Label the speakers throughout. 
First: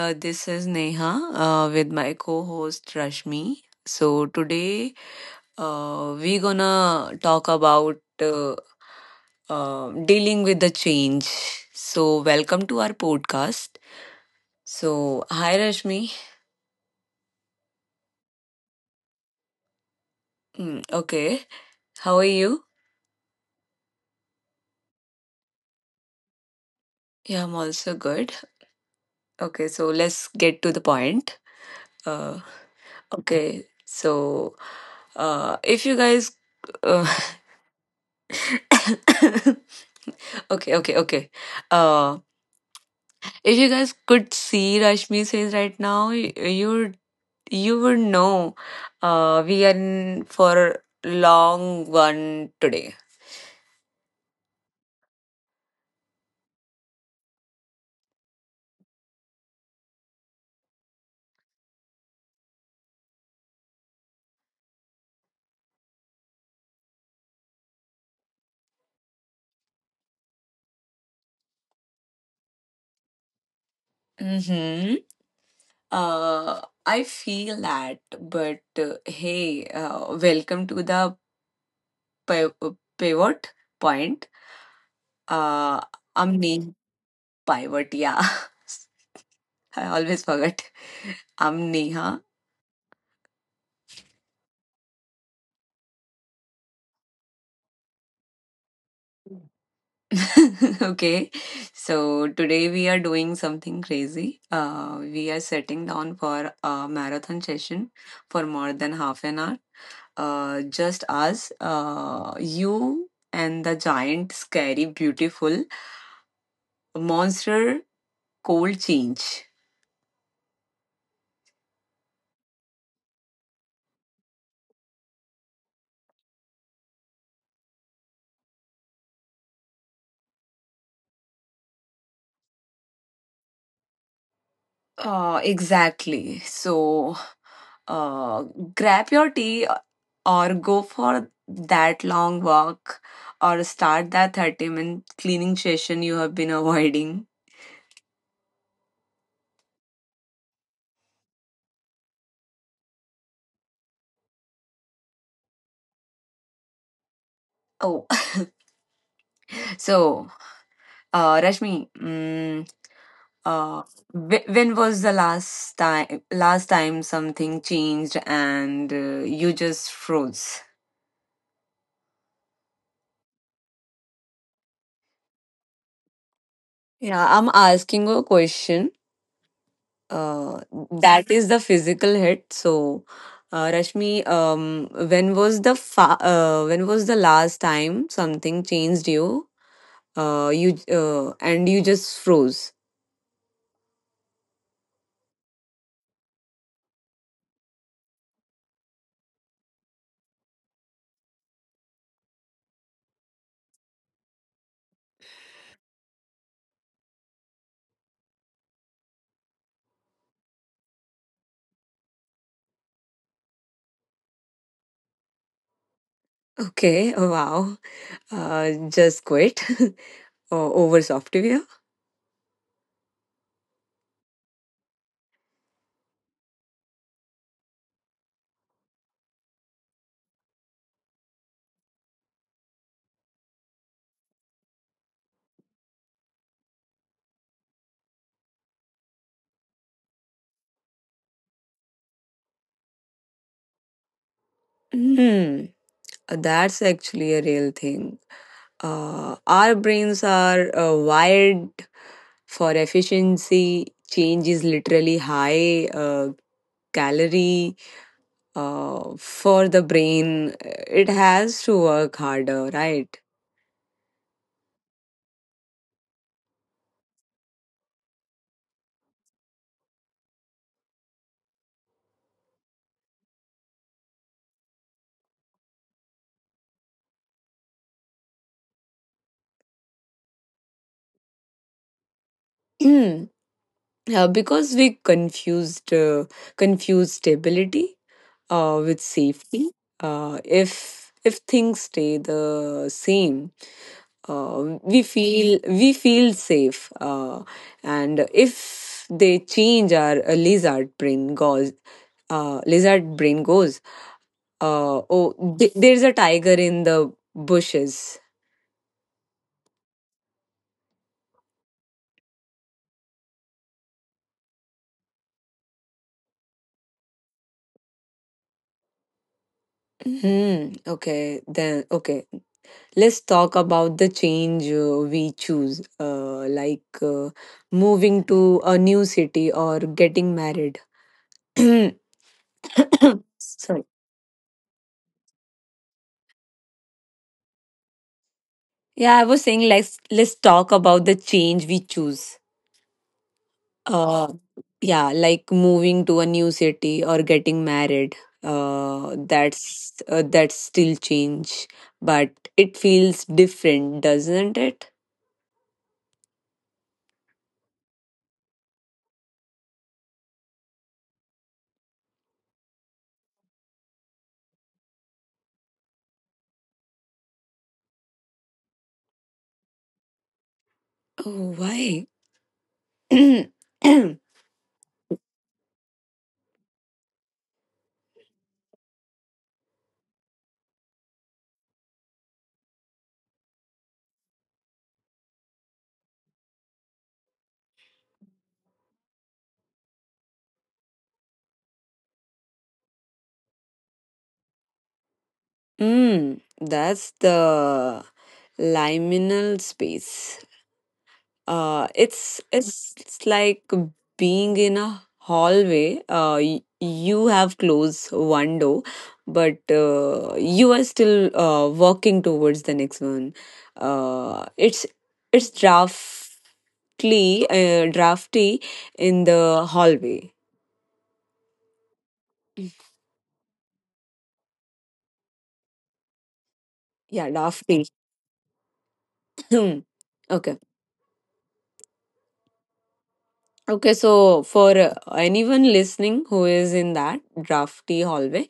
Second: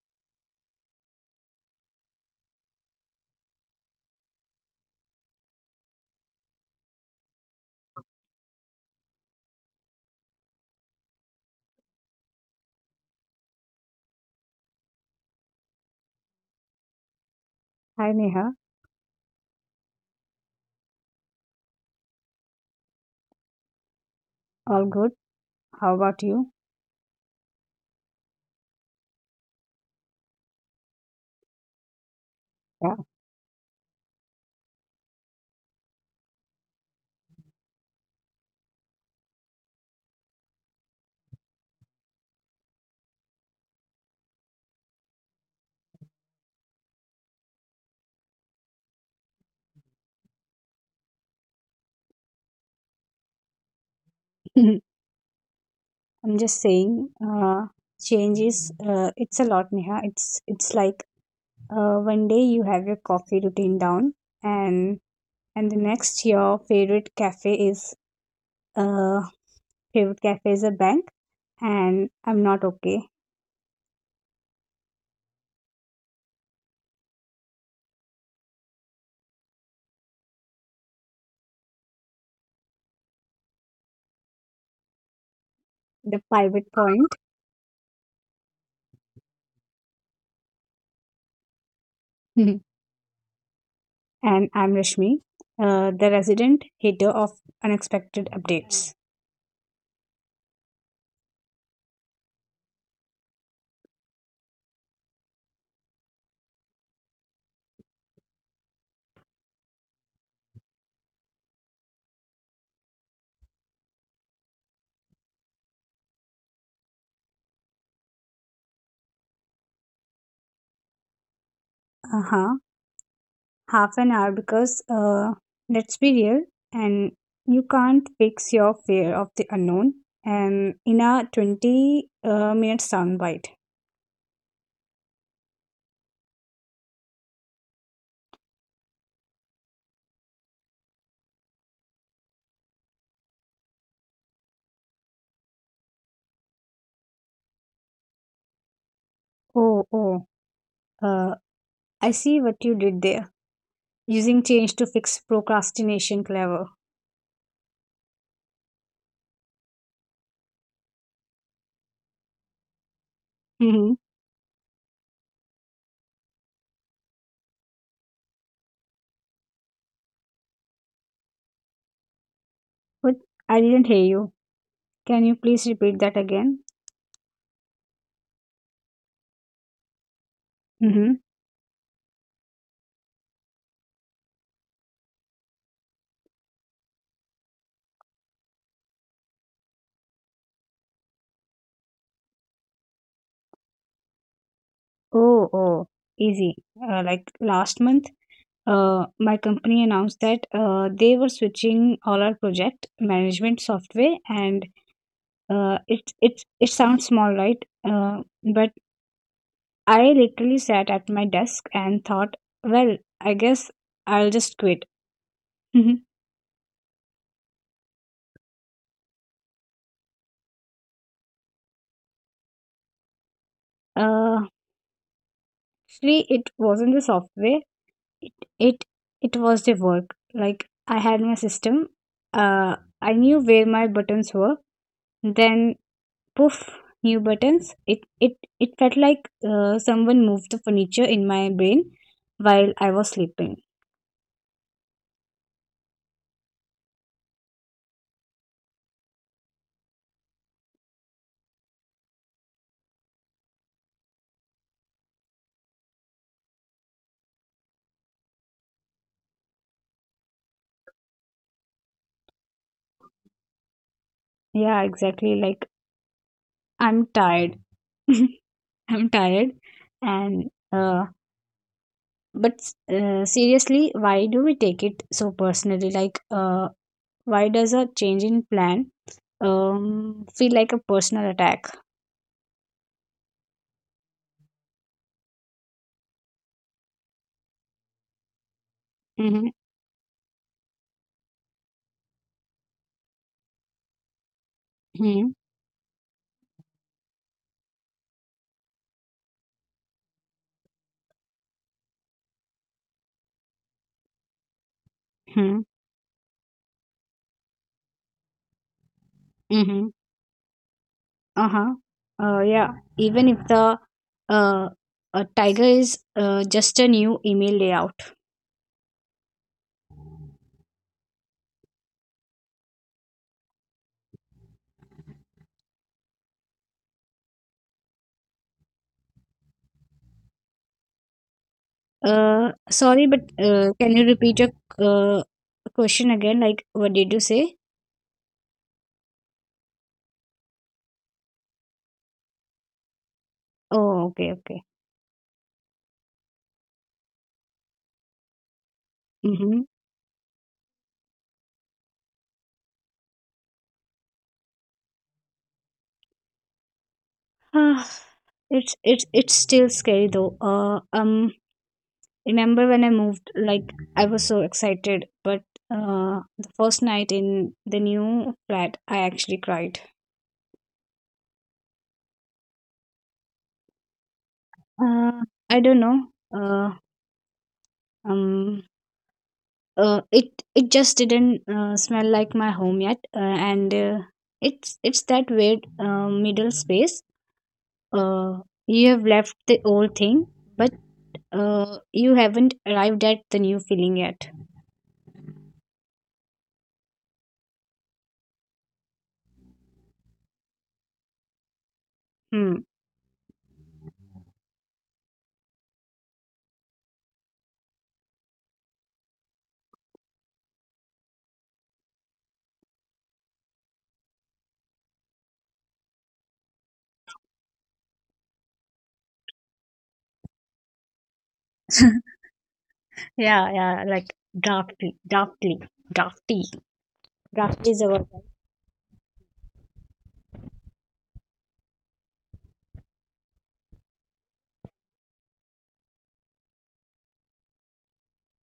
Speaker 1: This is Neha with my co-host Rashmi. So today, we're gonna talk about dealing with the change. So welcome to our podcast. So hi, Rashmi.
Speaker 2: Hi Neha,
Speaker 1: Okay, how are you?
Speaker 2: all good. How about you?
Speaker 1: Yeah, I'm also good. Okay, so let's get to the point. Uh, okay, so if you guys uh, okay, okay, okay. Uh, If you guys could see Rashmi's face right now, you you would know we are in for long one today.
Speaker 2: Yeah, I'm just saying, uh, changes. It's a lot, Neha. It's like one day you have your coffee routine down, and and the next your favorite cafe is uh a bank, and I'm not okay.
Speaker 1: Mm-hmm. Uh, I feel that, but hey, welcome to the pi- pivot point. Uh,
Speaker 2: The
Speaker 1: I'm Neha.
Speaker 2: pivot point,
Speaker 1: Pivot, yeah. I always forget. I'm Neha.
Speaker 2: and I'm Rashmi, the resident hater of unexpected updates.
Speaker 1: Okay, so today we are doing something crazy. We are sitting down for a marathon session for more than half an hour. Just us, you, and the giant, scary, beautiful monster cold change.
Speaker 2: Uh huh. Half an hour because let's be real, and you can't fix your fear of the unknown and in a 20 minute soundbite.
Speaker 1: Exactly. So, uh, grab your tea or go for that long walk or start that 30-minute cleaning session you have been avoiding.
Speaker 2: Oh, oh, uh, I see what you did there. Using change to fix procrastination. Clever.
Speaker 1: Oh. So, Rashmi, uh,
Speaker 2: Mm-hmm.
Speaker 1: when was the last time something changed and you just froze?
Speaker 2: But I didn't hear you. Can you please repeat that again?
Speaker 1: Yeah, I'm asking a question. Uh,
Speaker 2: Mm-hmm.
Speaker 1: that is the physical hit. So, Rashmi, when was the last time something changed you? You and you just froze.
Speaker 2: Oh, oh, easy. Like last month, my company announced that they were switching all our project management software, and it sounds small, right? Uh, but I literally sat at my desk and thought, well, I guess I'll just quit. uh,
Speaker 1: Okay, wow. Just quit over software.
Speaker 2: Actually, it wasn't the software. It it it was the work. Like I had my system. I knew where my buttons were. Then poof, new buttons. It felt like someone moved the furniture in my brain while I was sleeping.
Speaker 1: Hmm. That's actually a real thing. Our brains are wired for efficiency. Change is literally high calorie for the brain. It has to work harder, right?
Speaker 2: Yeah, exactly. Like I'm tired. I'm tired. And, but, seriously, why do we take it so personally? Like, why does a change in plan feel like a personal attack?
Speaker 1: Hmm. Because we confuse stability with
Speaker 2: Mm-hmm.
Speaker 1: safety. If things stay the same, uh, we
Speaker 2: Mm-hmm.
Speaker 1: feel we feel safe and if they change our lizard brain goes oh,
Speaker 2: Mm-hmm.
Speaker 1: there's a tiger in the bushes.
Speaker 2: Mm-hmm. Uh-huh. Yeah. Even if the uh, a tiger is just a new email layout.
Speaker 1: Hmm, okay then. Okay, let's talk about the change we choose, like moving to a new city or getting married.
Speaker 2: Sorry, but
Speaker 1: Sorry.
Speaker 2: can you repeat your uh, question again? Like, what did you say?
Speaker 1: Yeah, I was saying, let's talk about the change we choose.
Speaker 2: Oh,
Speaker 1: uh
Speaker 2: okay, okay.
Speaker 1: yeah, like moving to a new city or getting married.
Speaker 2: Mm-hmm.
Speaker 1: That's still change, but it feels different, doesn't it?
Speaker 2: It's still scary though. Remember when I moved? Like I was so excited, but the first night in the new flat, I actually cried.
Speaker 1: Oh, why?
Speaker 2: Uh, I don't know. Uh, um, it just didn't smell like my home yet, and it's that weird middle space. Uh, you have left the old thing, but you haven't arrived at the new feeling yet.
Speaker 1: mm, that's the liminal space. It's
Speaker 2: Hmm.
Speaker 1: it's it's like being in a hallway. You have closed one door, but you are still working towards the next one. Uh, it's it's drafty, uh, drafty in the hallway.
Speaker 2: Yeah, yeah, like drafty, drafty, drafty.
Speaker 1: Yeah,
Speaker 2: Drafty is
Speaker 1: drafty.
Speaker 2: a word.
Speaker 1: Okay. Okay, so for anyone listening who is in that drafty hallway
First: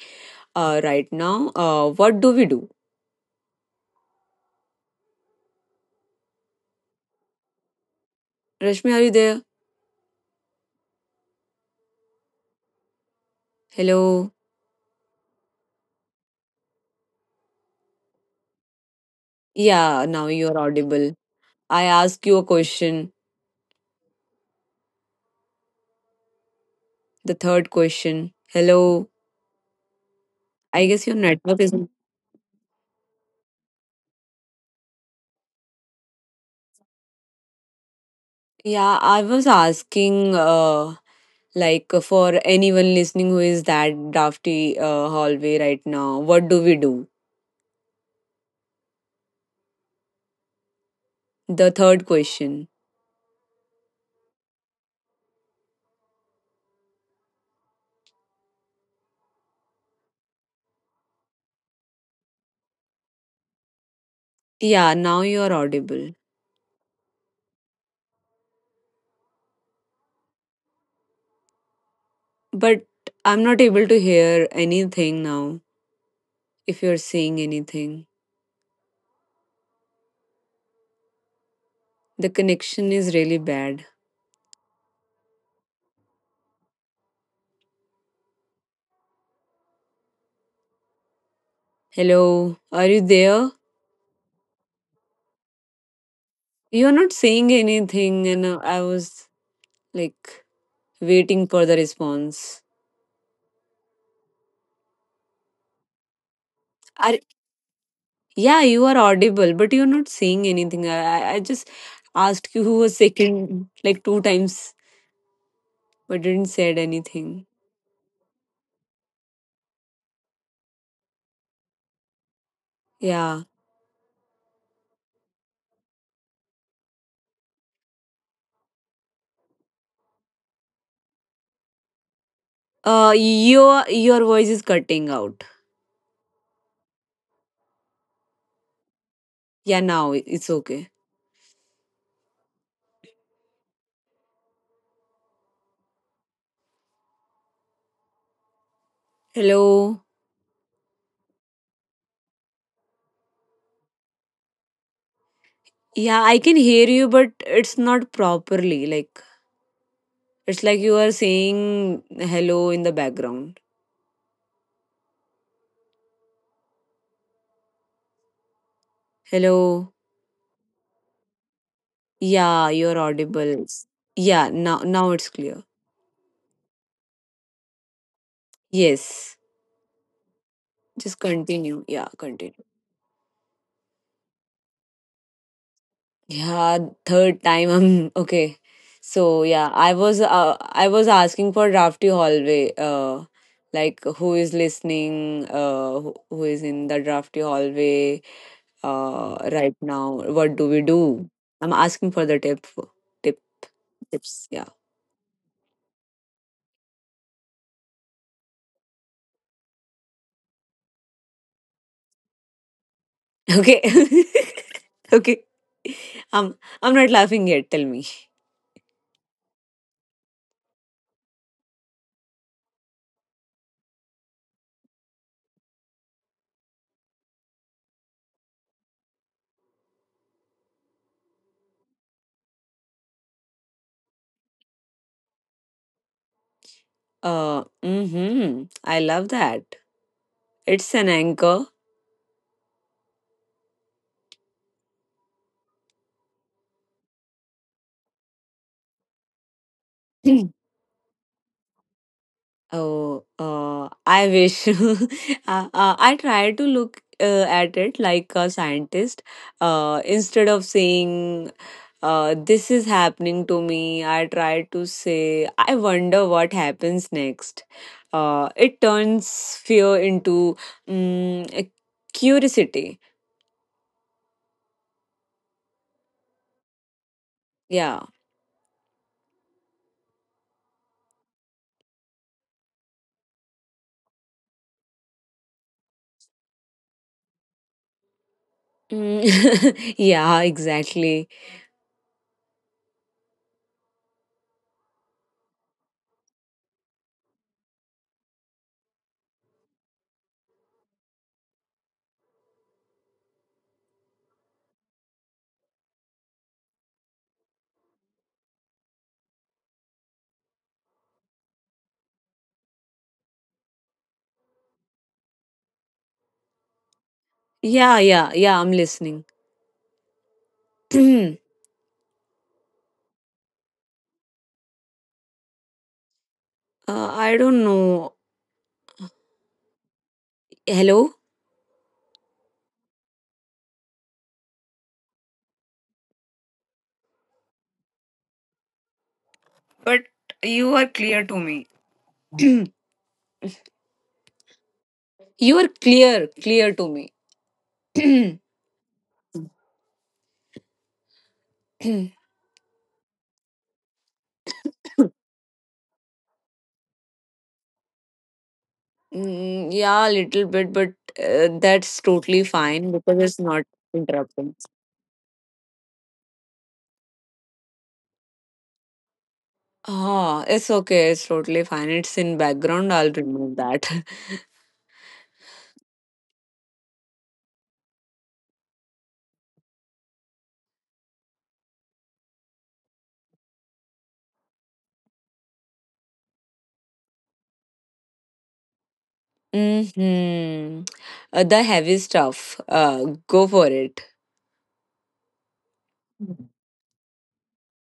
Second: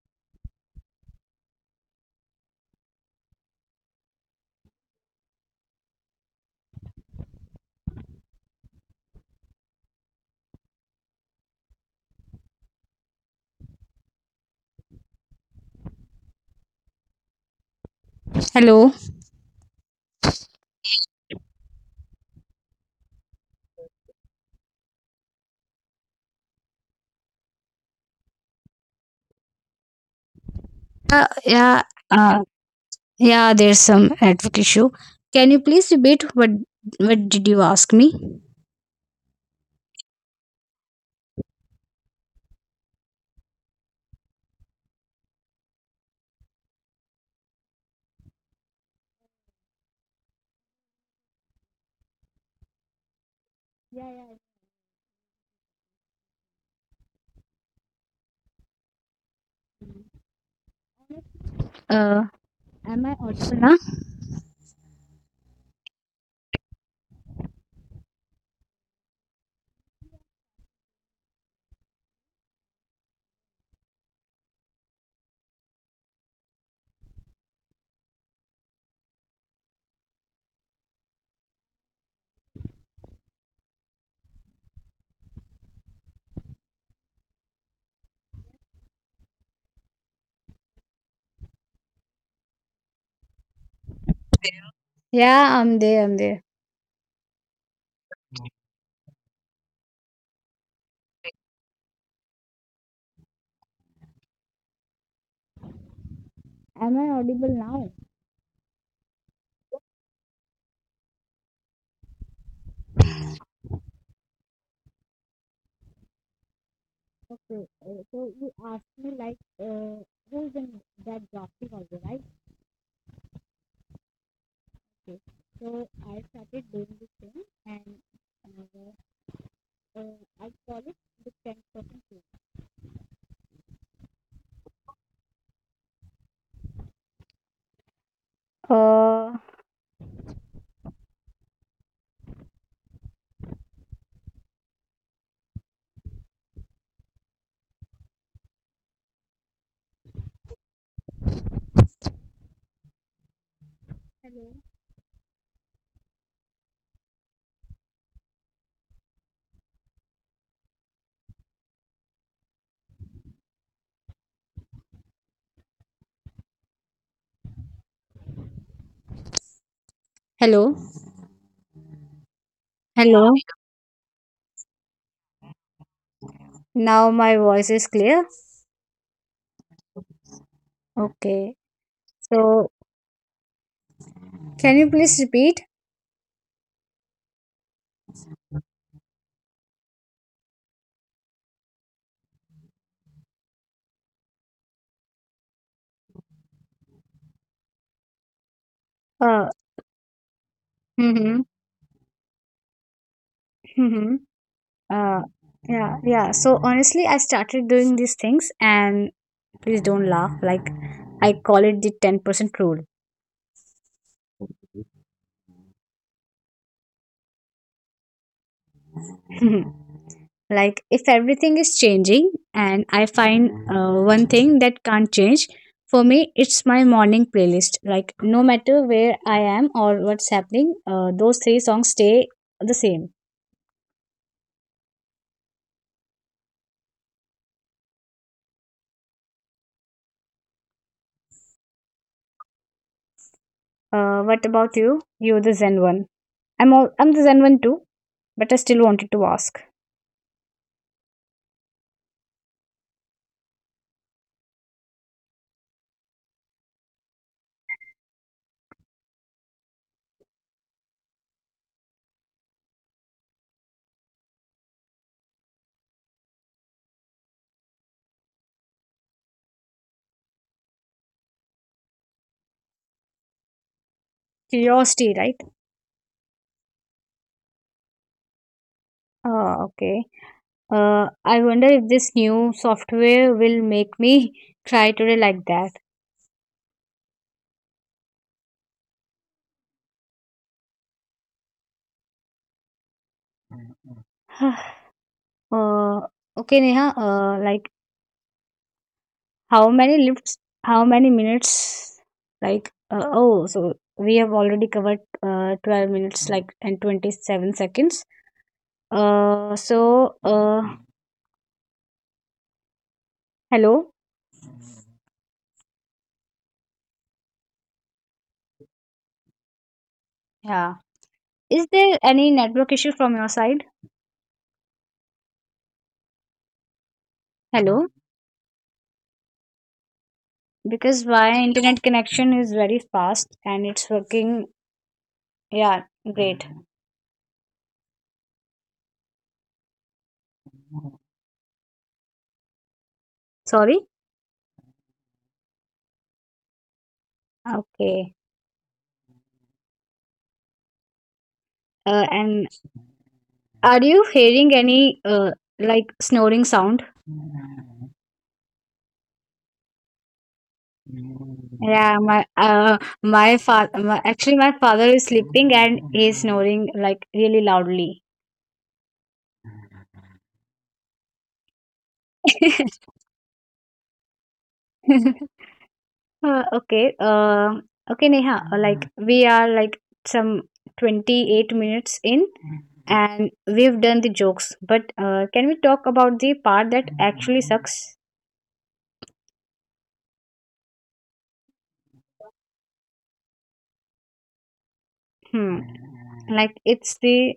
Speaker 1: right now, what do we do? Rashmi, are you there? Hello.
Speaker 2: Hello.
Speaker 1: Yeah, now you're audible. I ask you a question, the third question. Hello. I guess your network is.
Speaker 2: Yeah. Uh, yeah. There's some network issue. Can you please repeat what did you ask me?
Speaker 1: Yeah, I was asking, like, for anyone listening who is that drafty hallway right now, what do we do? The third question.
Speaker 2: Yeah, yeah. Uh, am I audible now?
Speaker 1: Yeah, now you're audible. But I'm not able to hear anything now if you're saying anything. The connection is really bad. Hello, are you there?
Speaker 2: Yeah, I'm there. I'm there.
Speaker 1: You're not saying anything, and I was like waiting for the response.
Speaker 2: Am I
Speaker 1: Are,
Speaker 2: audible now?
Speaker 1: yeah, you are audible, but you're not saying anything. I just asked you a second, like two times, but didn't said anything.
Speaker 2: Okay. So you asked me like who is in that drafty also, right?
Speaker 1: Yeah.
Speaker 2: Okay. So I started doing this thing, and uh, uh, I call it the 10%.
Speaker 1: Your voice is cutting out.
Speaker 2: Uh,
Speaker 1: Yeah, now it's okay. Hello.
Speaker 2: Hello.
Speaker 1: Yeah, I can hear you, but it's not properly. Like it's like you are saying hello in the background. Hello.
Speaker 2: Hello.
Speaker 1: Yeah, you're
Speaker 2: Hello.
Speaker 1: audible. Yeah, now it's clear.
Speaker 2: Now my voice is clear.
Speaker 1: Yes. Just
Speaker 2: Okay.
Speaker 1: continue. Yeah, continue.
Speaker 2: So can you please repeat?
Speaker 1: Yeah, third time I'm okay. So yeah, I was asking for drafty hallway. Like who is listening? Who is in the drafty hallway?
Speaker 2: Uh,
Speaker 1: Right now, what do we do?
Speaker 2: mm-hmm,
Speaker 1: I'm asking for the tip. Tip
Speaker 2: mm-hmm.
Speaker 1: Tips. Yeah.
Speaker 2: Uh, yeah, yeah. So honestly, I started doing these things, and please don't laugh. Like I call it the 10% rule.
Speaker 1: Okay. Okay. I'm I'm not laughing yet. Tell me.
Speaker 2: Like if everything is changing and I find one thing that can't change. For me it's my morning playlist. Like no matter where I am or what's happening, those three songs stay the same.
Speaker 1: Mm-hmm. I love that. It's an anchor.
Speaker 2: What about You're the zen one. I'm the zen one too, but I still wanted to
Speaker 1: Hmm.
Speaker 2: ask.
Speaker 1: Oh, I wish. I try to look at it like a scientist. Instead of saying, this is happening to me, I try to say, I wonder what happens next. It turns fear into um, curiosity.
Speaker 2: Curiosity, right?
Speaker 1: Yeah.
Speaker 2: Ah, okay. I wonder if this new software will make me cry today, like that.
Speaker 1: Mm. Yeah, exactly.
Speaker 2: uh, okay, Neha, like how many lifts how many minutes? like oh, so we have already covered 12 minutes like and 27 seconds, so uh
Speaker 1: Yeah,
Speaker 2: hello.
Speaker 1: yeah, yeah, I'm listening. uh,
Speaker 2: Yeah. Is there any network issue from your side?
Speaker 1: I don't know.
Speaker 2: Hello?
Speaker 1: Hello?
Speaker 2: Because my internet connection is very fast and it's working, yeah, great.
Speaker 1: But you are clear to me. You
Speaker 2: Sorry.
Speaker 1: are clear to me.
Speaker 2: Okay. And are you hearing any uh, like snoring sound?
Speaker 1: Mm, yeah, a little bit, but that's totally
Speaker 2: Yeah,
Speaker 1: fine because it's not interrupting.
Speaker 2: actually, my father is sleeping and he's snoring like really loudly.
Speaker 1: Ah, it's okay. It's totally fine. It's in background. I'll remove that.
Speaker 2: Okay, okay, Neha, like we are like some 28 minutes in, and we've done the jokes, but can we talk about the part that actually sucks?
Speaker 1: Hmm. The heavy stuff. Go for it.
Speaker 2: Hmm, like it's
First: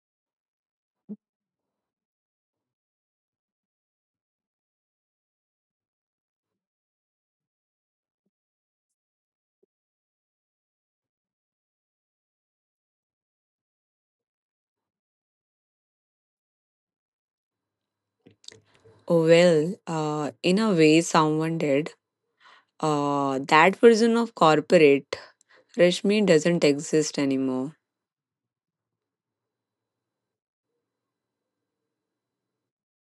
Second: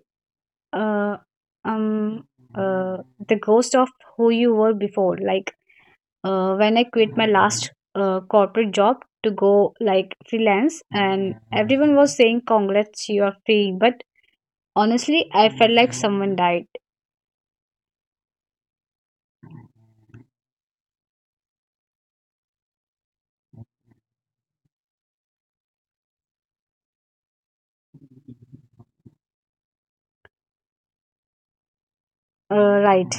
Speaker 2: uh, um, the ghost of who you were before. When I quit my last corporate job to go like freelance, and everyone was saying, "Congrats, you are free." But honestly, I felt like someone died.
Speaker 1: Oh, well, in a way, someone did. That version of corporate Rashmi doesn't exist anymore.
Speaker 2: Right.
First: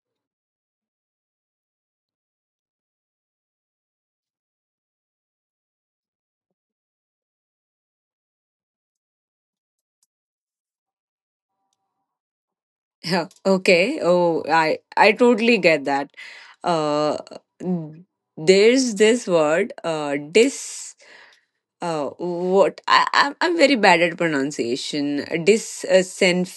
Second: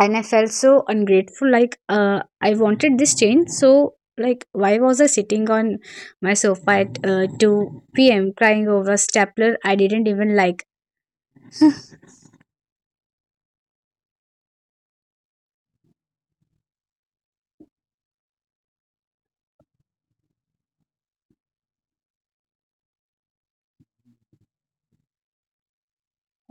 Speaker 2: And I felt so ungrateful. Like, I wanted this change. So, like, why was I sitting on my sofa at 2 p.m. crying over a stapler I didn't even like?
Speaker 1: Yeah, okay. Oh, I totally get that. Uh, there's this word, dis. Uh, what I'm very bad at pronunciation.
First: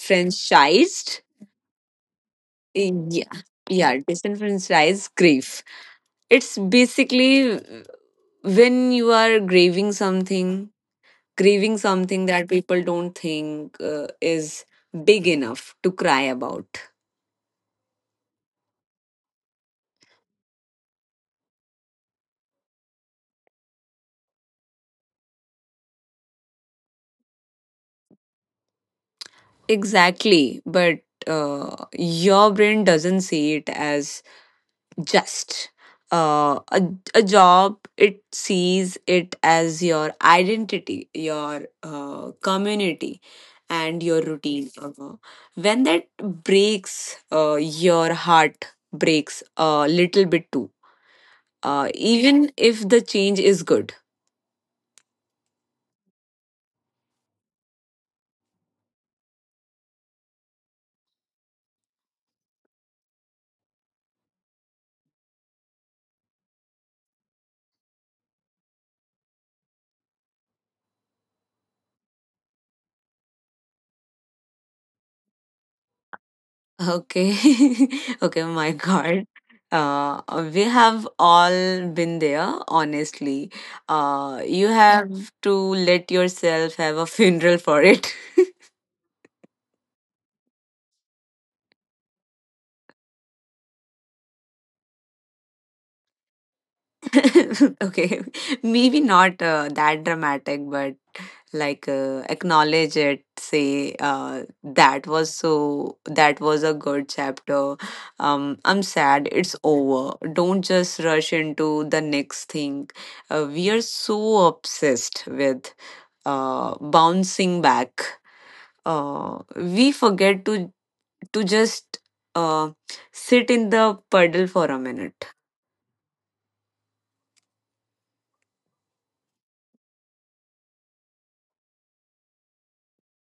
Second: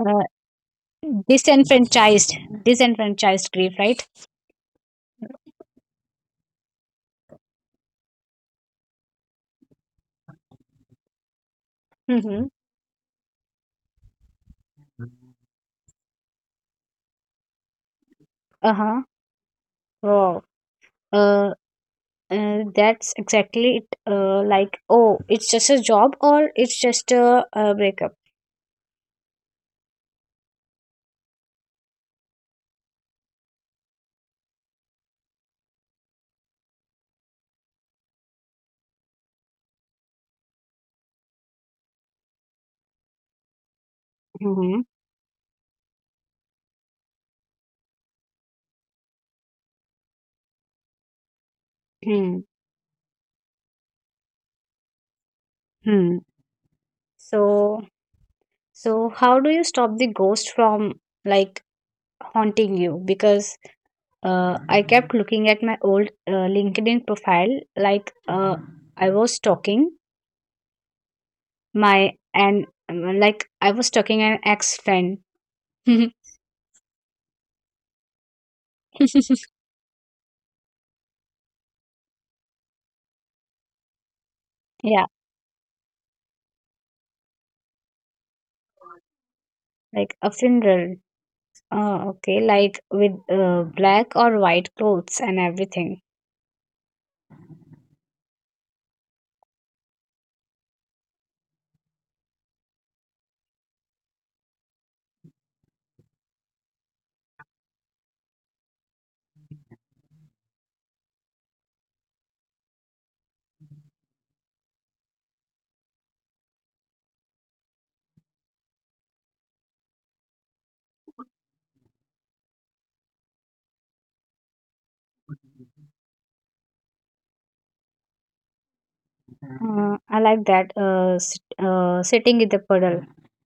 Speaker 2: Uh, disenfranchised,
Speaker 1: Yeah,
Speaker 2: Disenfranchised grief,
Speaker 1: yeah.
Speaker 2: right?
Speaker 1: Disenfranchised grief. It's basically when you are grieving something
Speaker 2: Mm-hmm.
Speaker 1: that people don't think is big enough to cry about.
Speaker 2: Uh huh. Wow. Uh, that's exactly it, like, oh, it's just a job, or it's just a breakup.
Speaker 1: Exactly, but your brain doesn't see it as just uh, a, a job. It sees it as your identity, your community. And your
Speaker 2: Hmm.
Speaker 1: routine. When that breaks, your heart breaks a little bit too.
Speaker 2: Hmm.
Speaker 1: Even if the change is good.
Speaker 2: Hmm. So so how do you stop the ghost from like haunting you, because I kept looking at my old LinkedIn profile, like I was stalking my and like I was stalking an ex friend.
Speaker 1: Okay. Okay, my
Speaker 2: Yeah,
Speaker 1: God. Uh, we have all been there, honestly. You have to let yourself have a funeral for it.
Speaker 2: like a funeral. Okay, like with black or white clothes and everything.
Speaker 1: Okay, maybe not that dramatic, but like acknowledge it. Say that was a good chapter. I'm sad it's over. Don't just rush into the next thing. We are so obsessed with bouncing back. We forget to just uh, sit in the puddle for a minute.
Speaker 2: I like that. Sitting in the puddle.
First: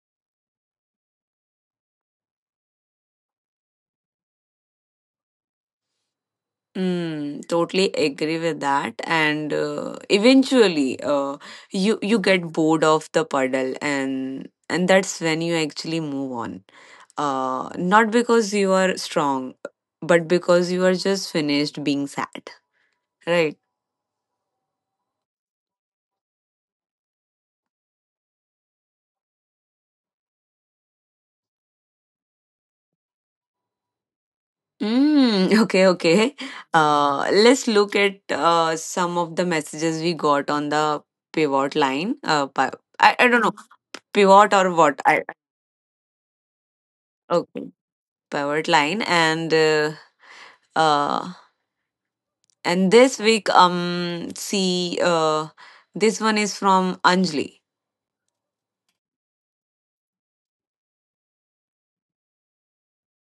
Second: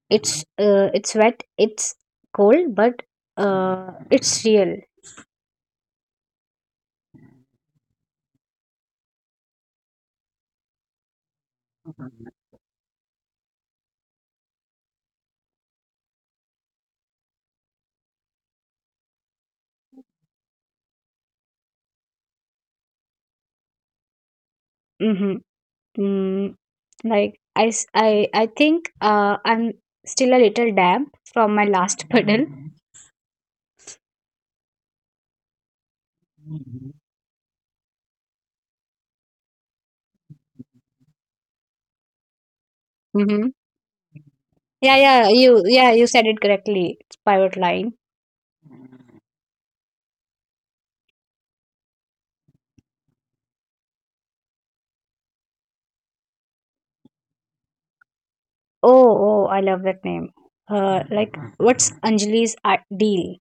Speaker 2: It's wet. It's cold, but it's real.
Speaker 1: Totally agree with that. And eventually, you get bored of the puddle, and that's when you actually move on. Not because you are strong, but because you are just finished being sad, right?
Speaker 2: Mm-hmm. Mm, like I think I'm still a little damp from my last puddle.
Speaker 1: Okay, okay. Let's look at some of the messages we got on the pivot line. I don't
Speaker 2: Mm-hmm.
Speaker 1: know, pivot or
Speaker 2: Yeah,
Speaker 1: what? I
Speaker 2: yeah. Yeah. You said it correctly. It's pivot
Speaker 1: Okay,
Speaker 2: line.
Speaker 1: pivot line and. Uh, and this week, see, this one is from Anjali.
Speaker 2: Oh, oh. I love that name. Like what's Anjali's deal?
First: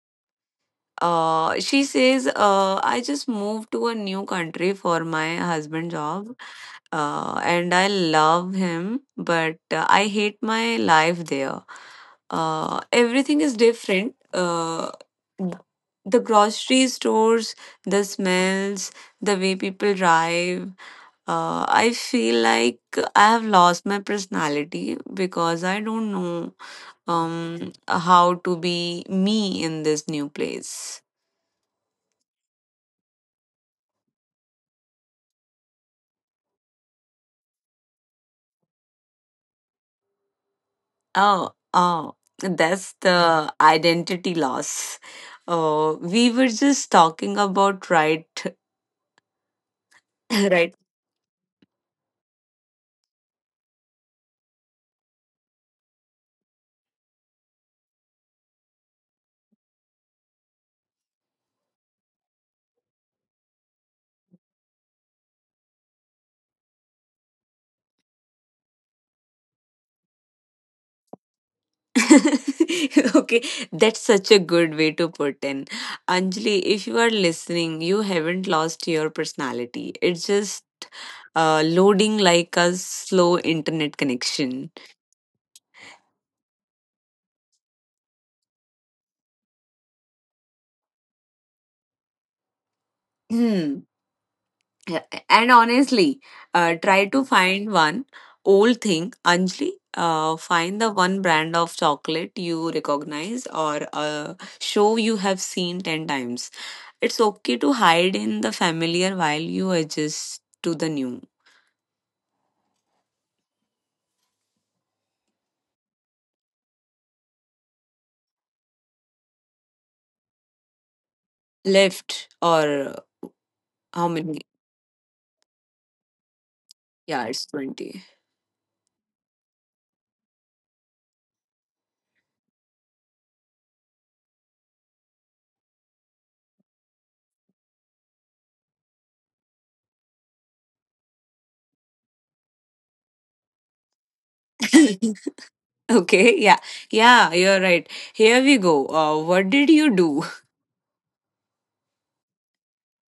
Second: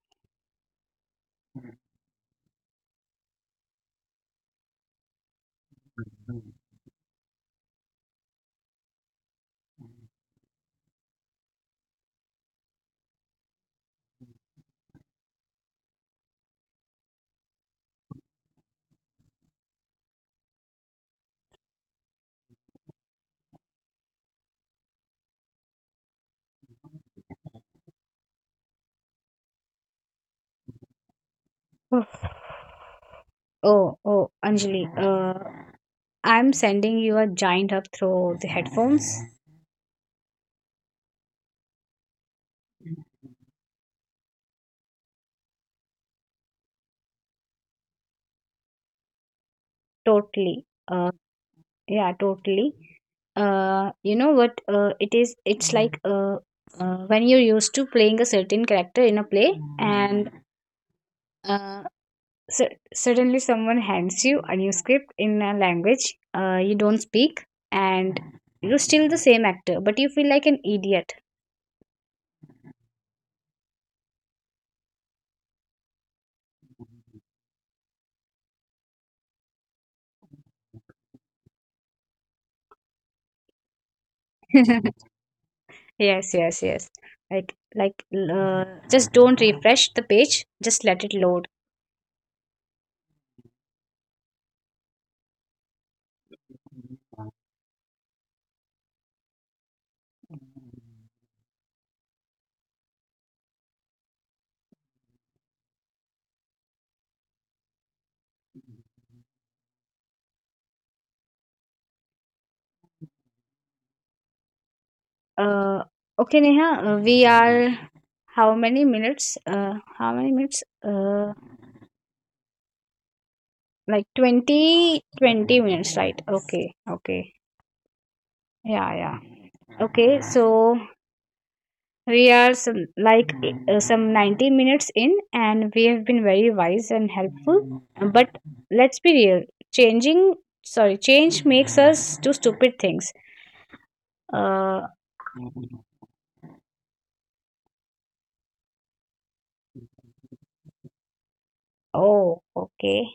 Speaker 1: She says, I just moved to a new country for my husband job, and I love him, but I hate my life there. Everything is different. Th- the grocery stores, the smells, the way people drive. I feel like I have lost my personality because I don't know how to be me in this new place.
Speaker 2: Oh, oh, oh, Anjali, I'm sending you a giant hug through the headphones.
Speaker 1: Oh, oh, that's the identity loss. We were just talking about, right?
Speaker 2: Totally.
Speaker 1: Right.
Speaker 2: Yeah, totally. You know what? It is. It's like when you're used to playing a certain character in a play, and uh, suddenly someone hands you a new script in a language you don't speak, and you're still the same actor, but you feel like an idiot.
Speaker 1: Okay, that's such a good way to put in. Anjali, if you are listening, you haven't lost your personality. It's just loading like a slow internet connection.
Speaker 2: Yes, yes, yes. Like, like, uh, just don't refresh the page. Just let it load.
Speaker 1: Hmm. Yeah, and honestly, try to find one old thing, Anjali. Find the one brand of chocolate you recognize or a show you have seen 10 times. It's okay to hide in the familiar while you adjust to the new.
Speaker 2: Uh, okay, Neha. We are how many minutes? How many minutes?
Speaker 1: Left or how
Speaker 2: Like
Speaker 1: many?
Speaker 2: 20, 20 minutes, right? Okay,
Speaker 1: Yeah,
Speaker 2: okay.
Speaker 1: it's 20.
Speaker 2: Yeah, yeah. Okay, so we are some 90 minutes in, and we have been very wise and helpful. But let's be real. Changing, sorry, change makes us do stupid things. Uh,
Speaker 1: Okay, yeah. Yeah, you're right. Here we go. What did you do?
Speaker 2: Oh, okay.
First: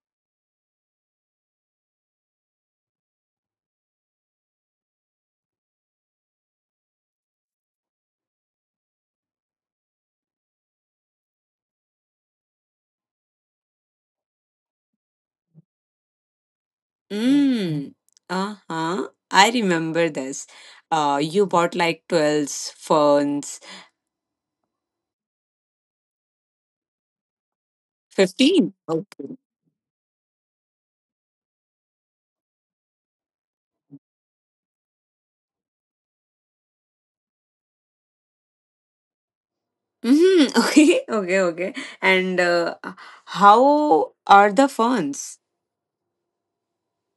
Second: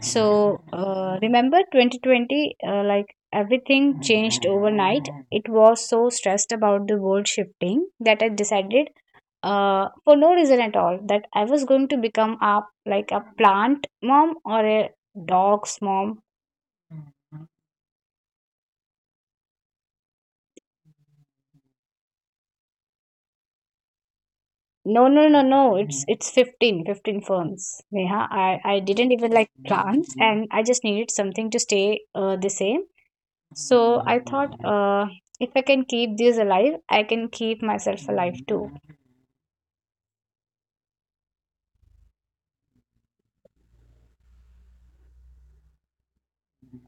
Speaker 2: So, remember 2020, like everything changed overnight. It was so stressed about the world shifting that I decided, for no reason at all, that I was going to become a like a plant mom or a dog's mom.
Speaker 1: Mm. Uh-huh. I remember this. You bought like 12s, ferns,
Speaker 2: No, no, no, no. It's 15, fifteen, 15 firms. Neha, I
Speaker 1: 15.
Speaker 2: I didn't even
Speaker 1: Okay.
Speaker 2: like plants, and I just needed something to stay the same. So I thought, if I can keep these alive, I can keep myself alive too.
Speaker 1: Mm-hmm. Okay, okay, okay. And how are the ferns?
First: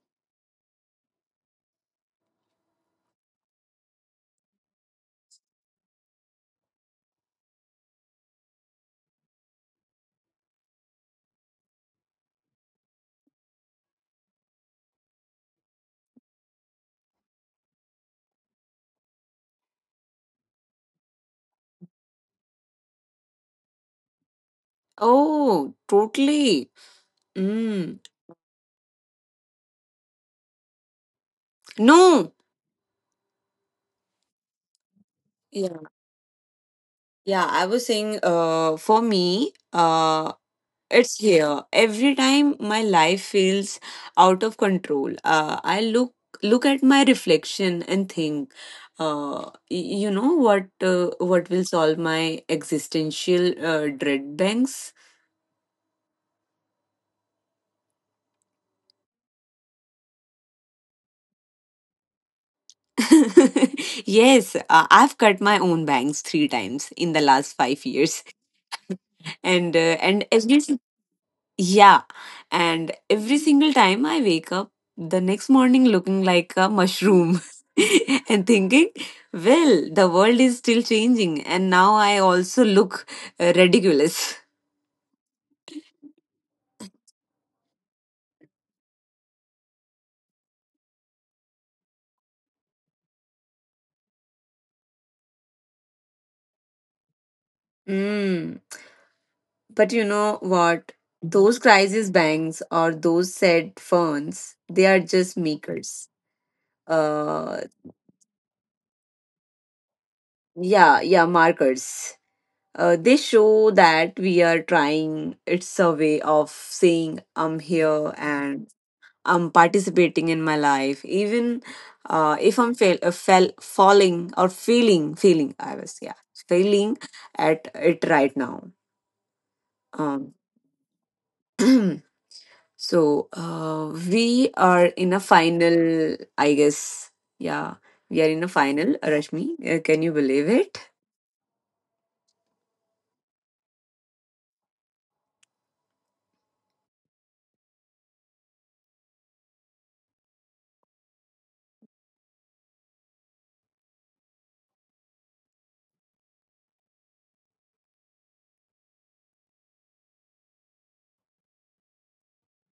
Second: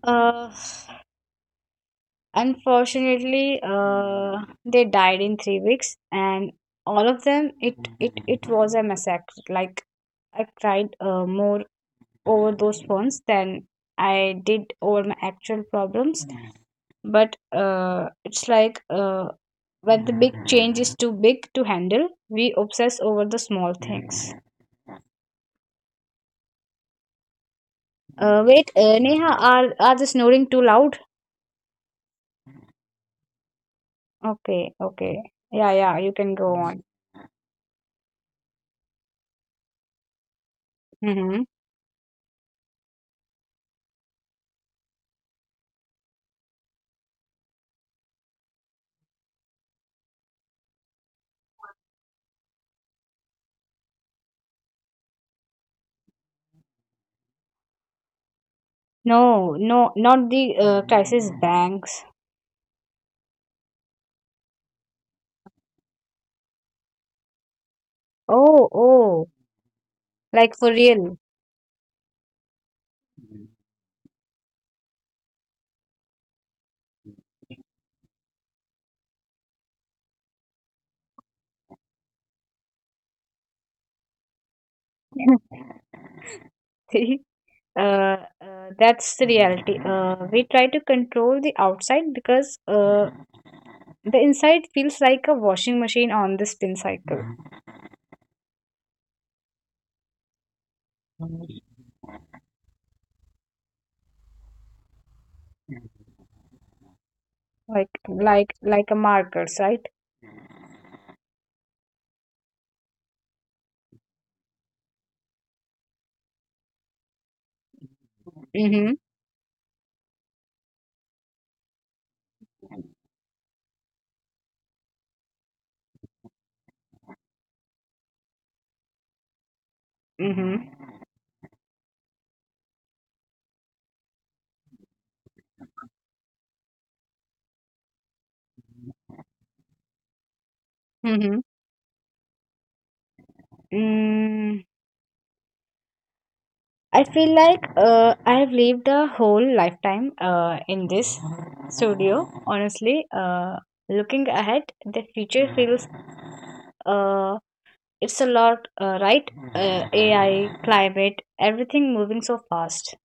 Speaker 2: Uh, Unfortunately, they died in 3 weeks, and all of them, it was a massacre. Like I cried more over those phones than I did over my actual problems. But it's like when the big change is too big to handle, we obsess over the small things.
Speaker 1: Oh, totally. Mm.
Speaker 2: Wait, Neha, are the snoring too loud?
Speaker 1: No.
Speaker 2: Okay, okay. Yeah, yeah,
Speaker 1: Yeah.
Speaker 2: you can go on.
Speaker 1: Yeah, I was saying, for me, it's
Speaker 2: Mm-hmm.
Speaker 1: here. Every time my life feels out of control, I look at my reflection and think, you know what, what will solve my existential dread banks?
Speaker 2: No, no, not the crisis banks.
Speaker 1: Yes, I've cut my own bangs three times in the last 5 years,
Speaker 2: Oh, oh,
Speaker 1: and uh, and
Speaker 2: like for
Speaker 1: every—
Speaker 2: real.
Speaker 1: Yeah. And every single time I wake up the next morning looking like a mushroom and thinking, well, the world is still changing. And now I also look ridiculous.
Speaker 2: See, uh, that's the reality. We try to control the outside because the inside feels like a washing machine on the spin cycle,
Speaker 1: Mm, but you know what? Those crisis banks or those said funds, they are just makers. Uh,
Speaker 2: like a markers, right?
Speaker 1: yeah, yeah, markers. They show that we are trying. It's a way of saying I'm here
Speaker 2: Mm-hmm.
Speaker 1: and. Participating in my life, even if I'm fail, fell, falling or yeah, failing at it right now. Um,
Speaker 2: Mm-hmm.
Speaker 1: so, we are in a final, I guess. Yeah, we are in a final, Rashmi. Can you believe it?
Speaker 2: Mm-hmm. Mm, I feel like I have lived a whole lifetime in this studio. Honestly, looking ahead, the future feels uh, it's a lot, right? AI, climate, everything moving so fast.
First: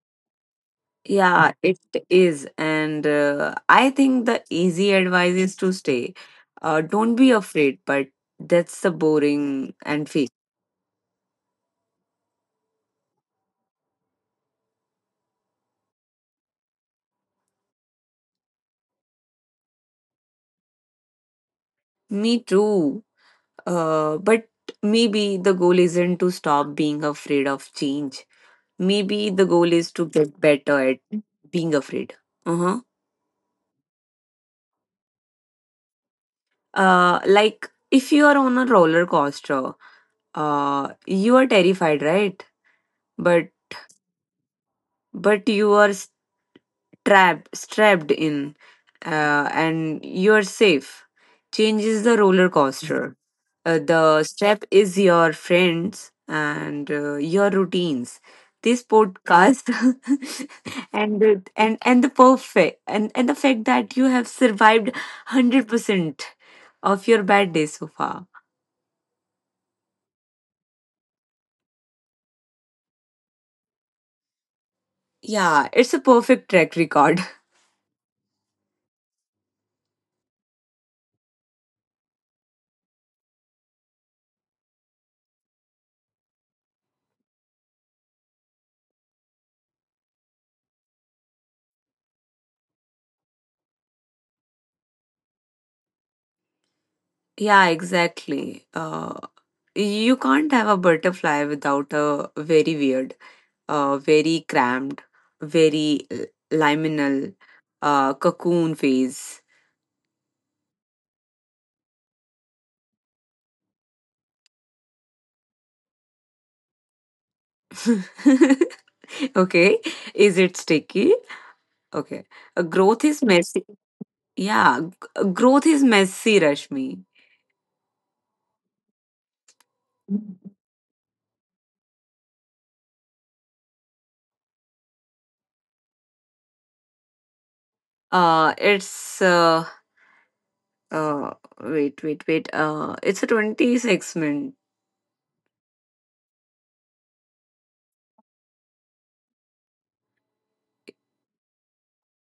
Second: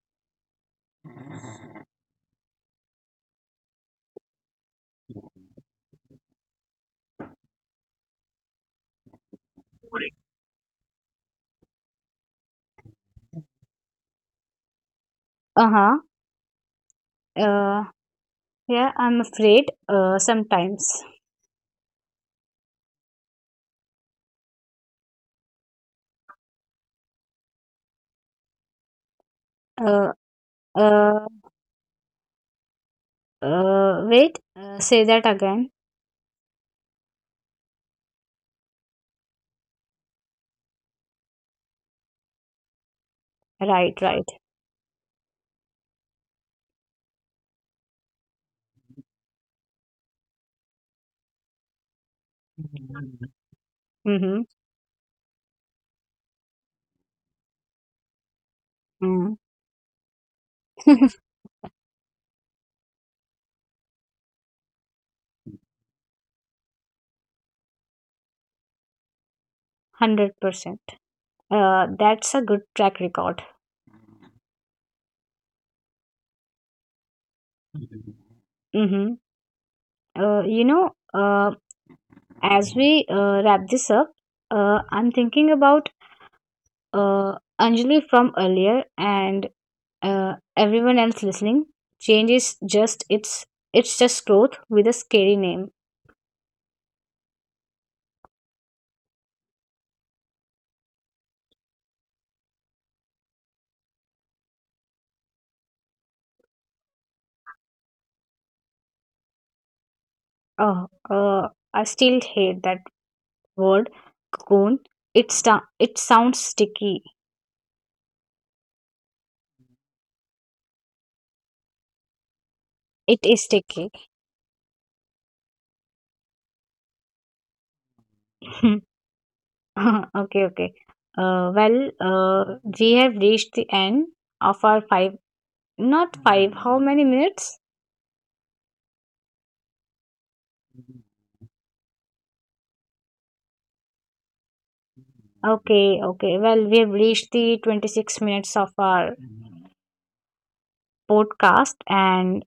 Speaker 1: Yeah, it is. And I think the easy advice is to stay. Don't be afraid, but that's the boring and fake.
Speaker 2: Uh huh. Uh, yeah, I'm afraid sometimes.
Speaker 1: Me too. But maybe the goal isn't to stop being afraid of change. Maybe the goal is to
Speaker 2: Uh,
Speaker 1: get better at
Speaker 2: uh,
Speaker 1: being afraid. Uh-huh.
Speaker 2: Wait, say that again.
Speaker 1: Like if you are on a roller coaster, you are terrified, right? But
Speaker 2: Right, right.
Speaker 1: you are strapped in, and you are safe changes the roller coaster. The
Speaker 2: Mm-hmm.
Speaker 1: step is your friends and your routines. This
Speaker 2: Mm.
Speaker 1: podcast and the perfect and the fact that you have survived 100% of your bad day so far.
Speaker 2: 100%. That's a good track record.
Speaker 1: Yeah, it's a perfect track record.
Speaker 2: Mm-hmm. uh, you know, uh, as we wrap this up, I'm thinking about uh, Anjali from earlier and everyone else listening. Change is just — it's just growth with a scary name.
Speaker 1: Yeah, exactly. You can't have a butterfly without a very weird very cramped, very l- liminal, cocoon phase.
Speaker 2: Oh, I still hate that word cocoon. It sounds sticky.
Speaker 1: Okay, is it sticky? Okay,
Speaker 2: It
Speaker 1: growth is
Speaker 2: is
Speaker 1: messy.
Speaker 2: sticky.
Speaker 1: Yeah, growth is messy, Rashmi.
Speaker 2: Okay, okay. Well, we have reached the end of our five, not five. How many minutes?
Speaker 1: It's uh, Wait, wait, wait. It's a 26 minute.
Speaker 2: Okay, okay. Well, we have reached the 26 minutes of our podcast, and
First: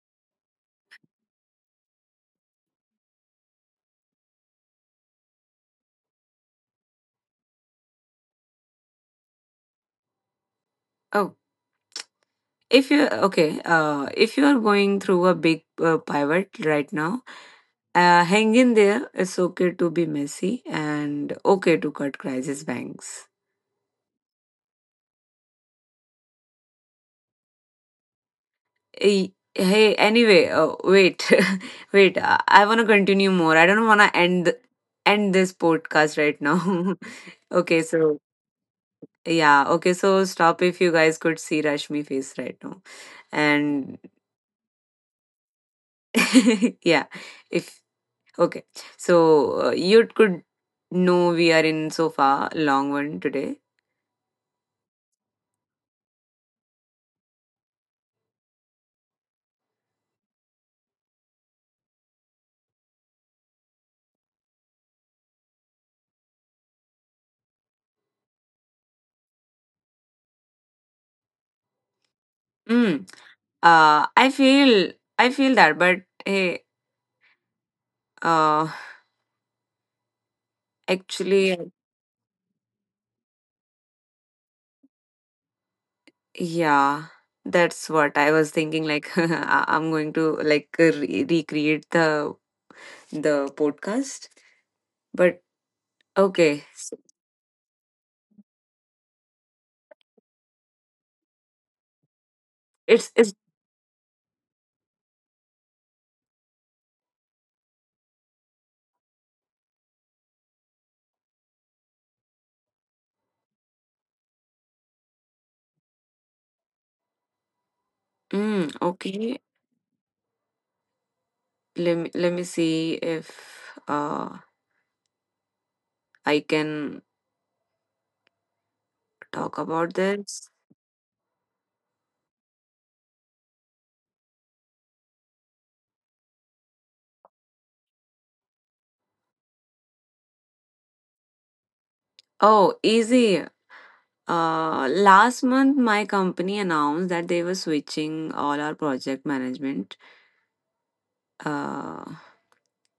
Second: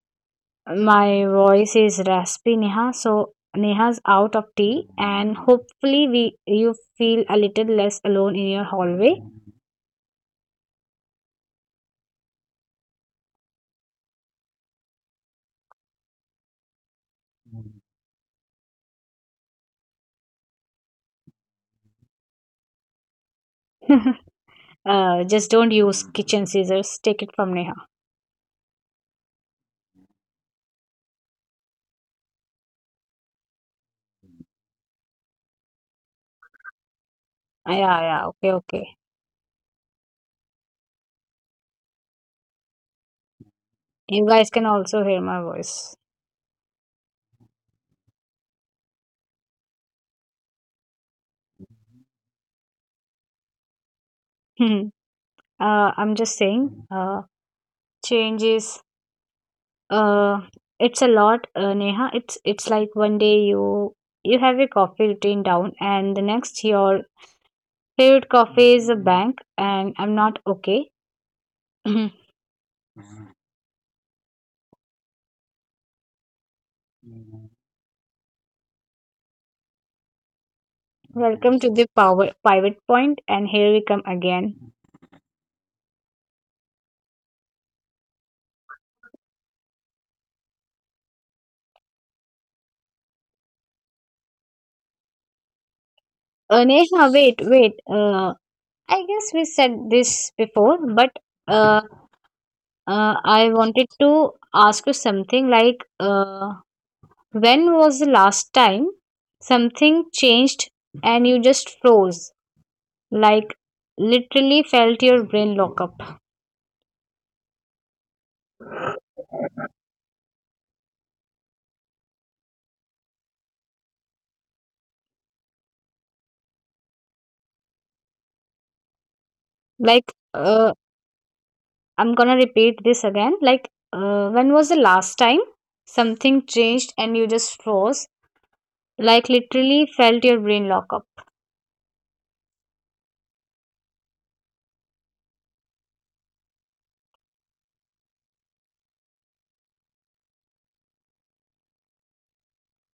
Speaker 2: my voice is raspy, Neha. So, Neha's out of tea, and hopefully, we you feel a little less alone in your hallway.
Speaker 1: Oh, if you okay, if you are going through a big pivot right now, hang in there. It's okay to be messy and okay to cut crisis banks.
Speaker 2: Just don't use kitchen scissors. Take it from Neha.
Speaker 1: Eh, hey, anyway, wait, wait. I want to continue more. I don't want to end this podcast right now.
Speaker 2: Ah,
Speaker 1: Okay,
Speaker 2: yeah,
Speaker 1: so
Speaker 2: yeah. Okay, okay.
Speaker 1: yeah, okay, so stop. If you guys could see Rashmi face right now. And
Speaker 2: You guys can also hear my voice.
Speaker 1: yeah, if okay, so you could know we are in so far long one today.
Speaker 2: uh, I'm just saying, uh, change is. Uh, it's a lot, Neha. It's like one day you have a coffee routine down, and the next your favorite coffee is a bank, and I'm not okay.
Speaker 1: Mm. uh i feel I feel that, but hey, uh actually,
Speaker 2: Welcome to the power pivot point, and here we come again.
Speaker 1: yeah, that's what I was thinking, like I'm going to like recreate the podcast. But okay, so
Speaker 2: Neha, wait, wait. I guess we said this before, but uh,
Speaker 1: it's
Speaker 2: I wanted to ask you something, like, when was the last time something changed and you just froze? Like, literally felt your brain lock up.
Speaker 1: okay, let me see if I can talk about
Speaker 2: like
Speaker 1: this.
Speaker 2: uh, I'm gonna repeat this again. When was the last time something changed and you just froze? Like, literally felt your brain lock up.
Speaker 1: Oh, easy. Last month my company announced that they were switching all our project management. Uh,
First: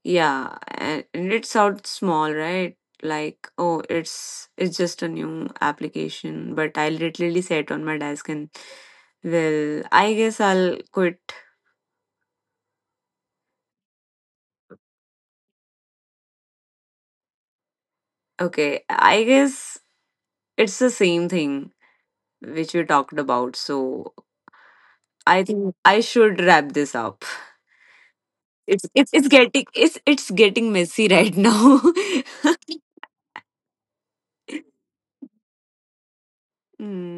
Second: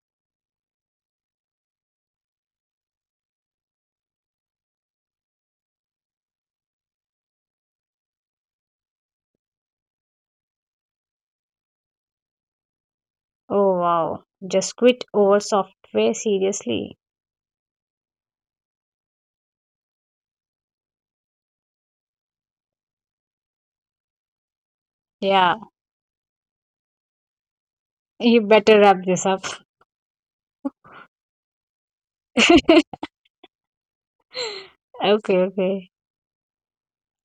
Speaker 1: Yeah, and it sounds small, right? Like, oh, it's just a new application, but I literally sat on my desk and, well, I guess I'll quit.
Speaker 2: Oh, wow. Just quit over software? Seriously.
Speaker 1: Okay, I guess it's the same thing which we talked about. So I
Speaker 2: Yeah.
Speaker 1: think I should wrap this up.
Speaker 2: You better
Speaker 1: It's
Speaker 2: wrap
Speaker 1: it's
Speaker 2: this
Speaker 1: it's
Speaker 2: up.
Speaker 1: getting it's it's getting messy right now.
Speaker 2: Okay, okay.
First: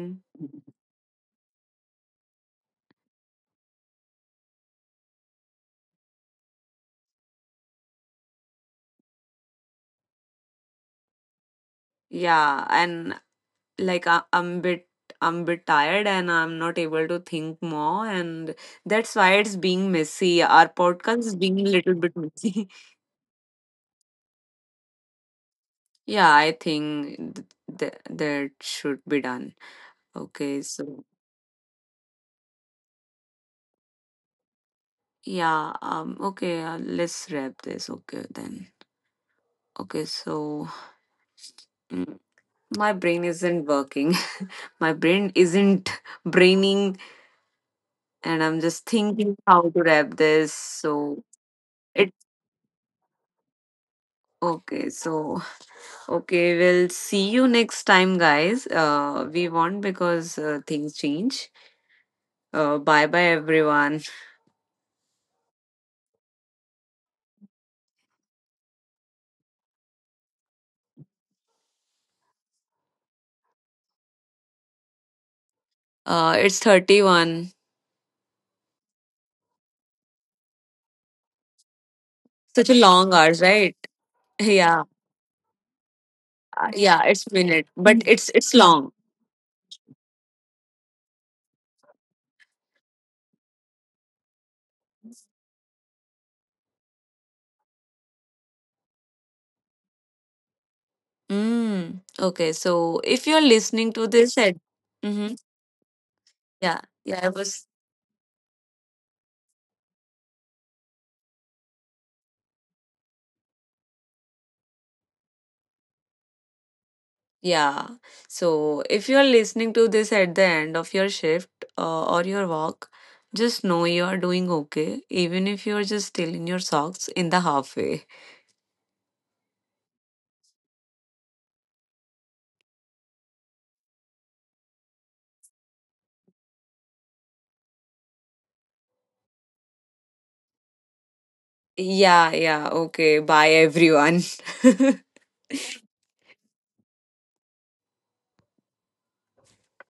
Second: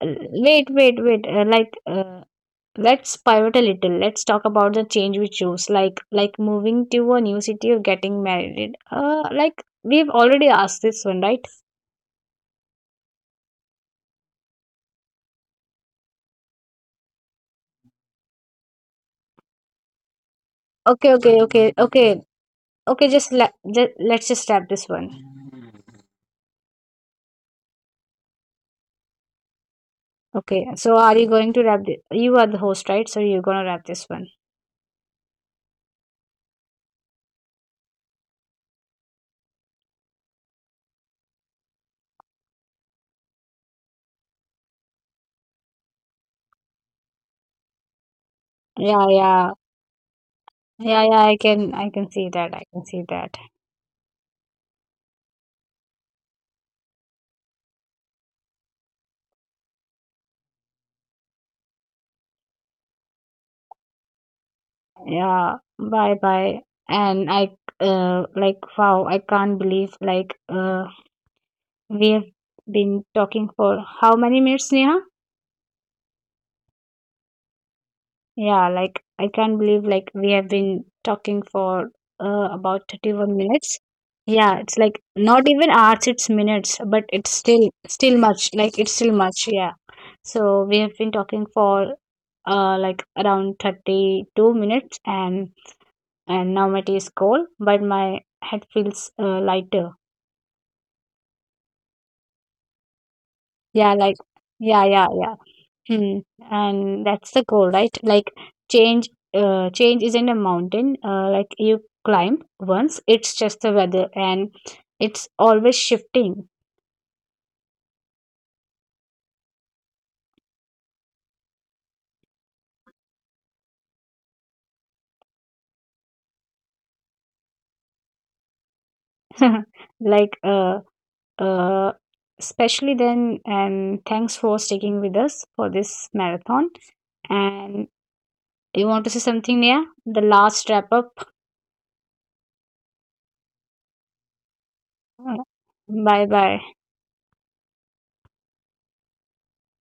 Speaker 2: Uh, Wait, wait, wait. Let's pivot a little. Let's talk about the change we choose, like moving to a new city or getting married. Like we've already asked this one, right?
Speaker 1: Yeah, and like I'm bit tired and I'm not able to think more, and that's why it's being messy, our
Speaker 2: Okay,
Speaker 1: podcast is
Speaker 2: okay,
Speaker 1: being
Speaker 2: okay,
Speaker 1: a little
Speaker 2: okay,
Speaker 1: bit messy.
Speaker 2: okay. Let's just wrap this one.
Speaker 1: Yeah, I think that should be done. Okay,
Speaker 2: Okay, so
Speaker 1: so
Speaker 2: are you going to wrap it? You are the host, right? So you're gonna wrap this one.
Speaker 1: yeah, okay, let's wrap this. Okay then, okay, so mm, my brain isn't working. My brain isn't braining, and I'm just
Speaker 2: Yeah,
Speaker 1: thinking
Speaker 2: yeah,
Speaker 1: how to wrap this.
Speaker 2: yeah,
Speaker 1: So
Speaker 2: yeah. I can, I
Speaker 1: it
Speaker 2: can see that. I can see that.
Speaker 1: okay, so okay, we'll see you next time, guys. We won't because things change. Bye bye, everyone.
Speaker 2: Yeah. Bye, bye. And I, like, wow, I can't believe, like, we have been talking for how many minutes, Neha?
Speaker 1: It's 31.
Speaker 2: Yeah, like I can't believe like we have been talking for
Speaker 1: Such a
Speaker 2: about
Speaker 1: long hours,
Speaker 2: 31
Speaker 1: right?
Speaker 2: minutes. Yeah,
Speaker 1: Yeah,
Speaker 2: it's like not even hours, it's minutes,
Speaker 1: yeah,
Speaker 2: but
Speaker 1: it's
Speaker 2: it's
Speaker 1: minute,
Speaker 2: still
Speaker 1: but
Speaker 2: still
Speaker 1: it's
Speaker 2: much. Like
Speaker 1: long.
Speaker 2: it's still much, yeah. So we have been talking for like around 32 minutes, and now my tea is cold, but my head feels lighter.
Speaker 1: Mm. Okay, so if you're listening to
Speaker 2: Yeah, like,
Speaker 1: this,
Speaker 2: yeah, yeah,
Speaker 1: hmm
Speaker 2: yeah. Hmm,
Speaker 1: yeah, yeah,
Speaker 2: and
Speaker 1: I
Speaker 2: that's the
Speaker 1: was—
Speaker 2: goal, right? Like change isn't a mountain. Like you climb once, it's just the weather, and it's always shifting.
Speaker 1: Yeah. So if you're listening to this at the end of your shift or your walk, just know you're doing okay, even if you're just still in your socks in the halfway.
Speaker 2: Like, uh, especially then. And thanks for sticking with us for this marathon. And you want to say something, Nia? The last wrap up.
Speaker 1: Yeah, yeah. Okay. Bye, everyone.
Speaker 2: Bye, bye.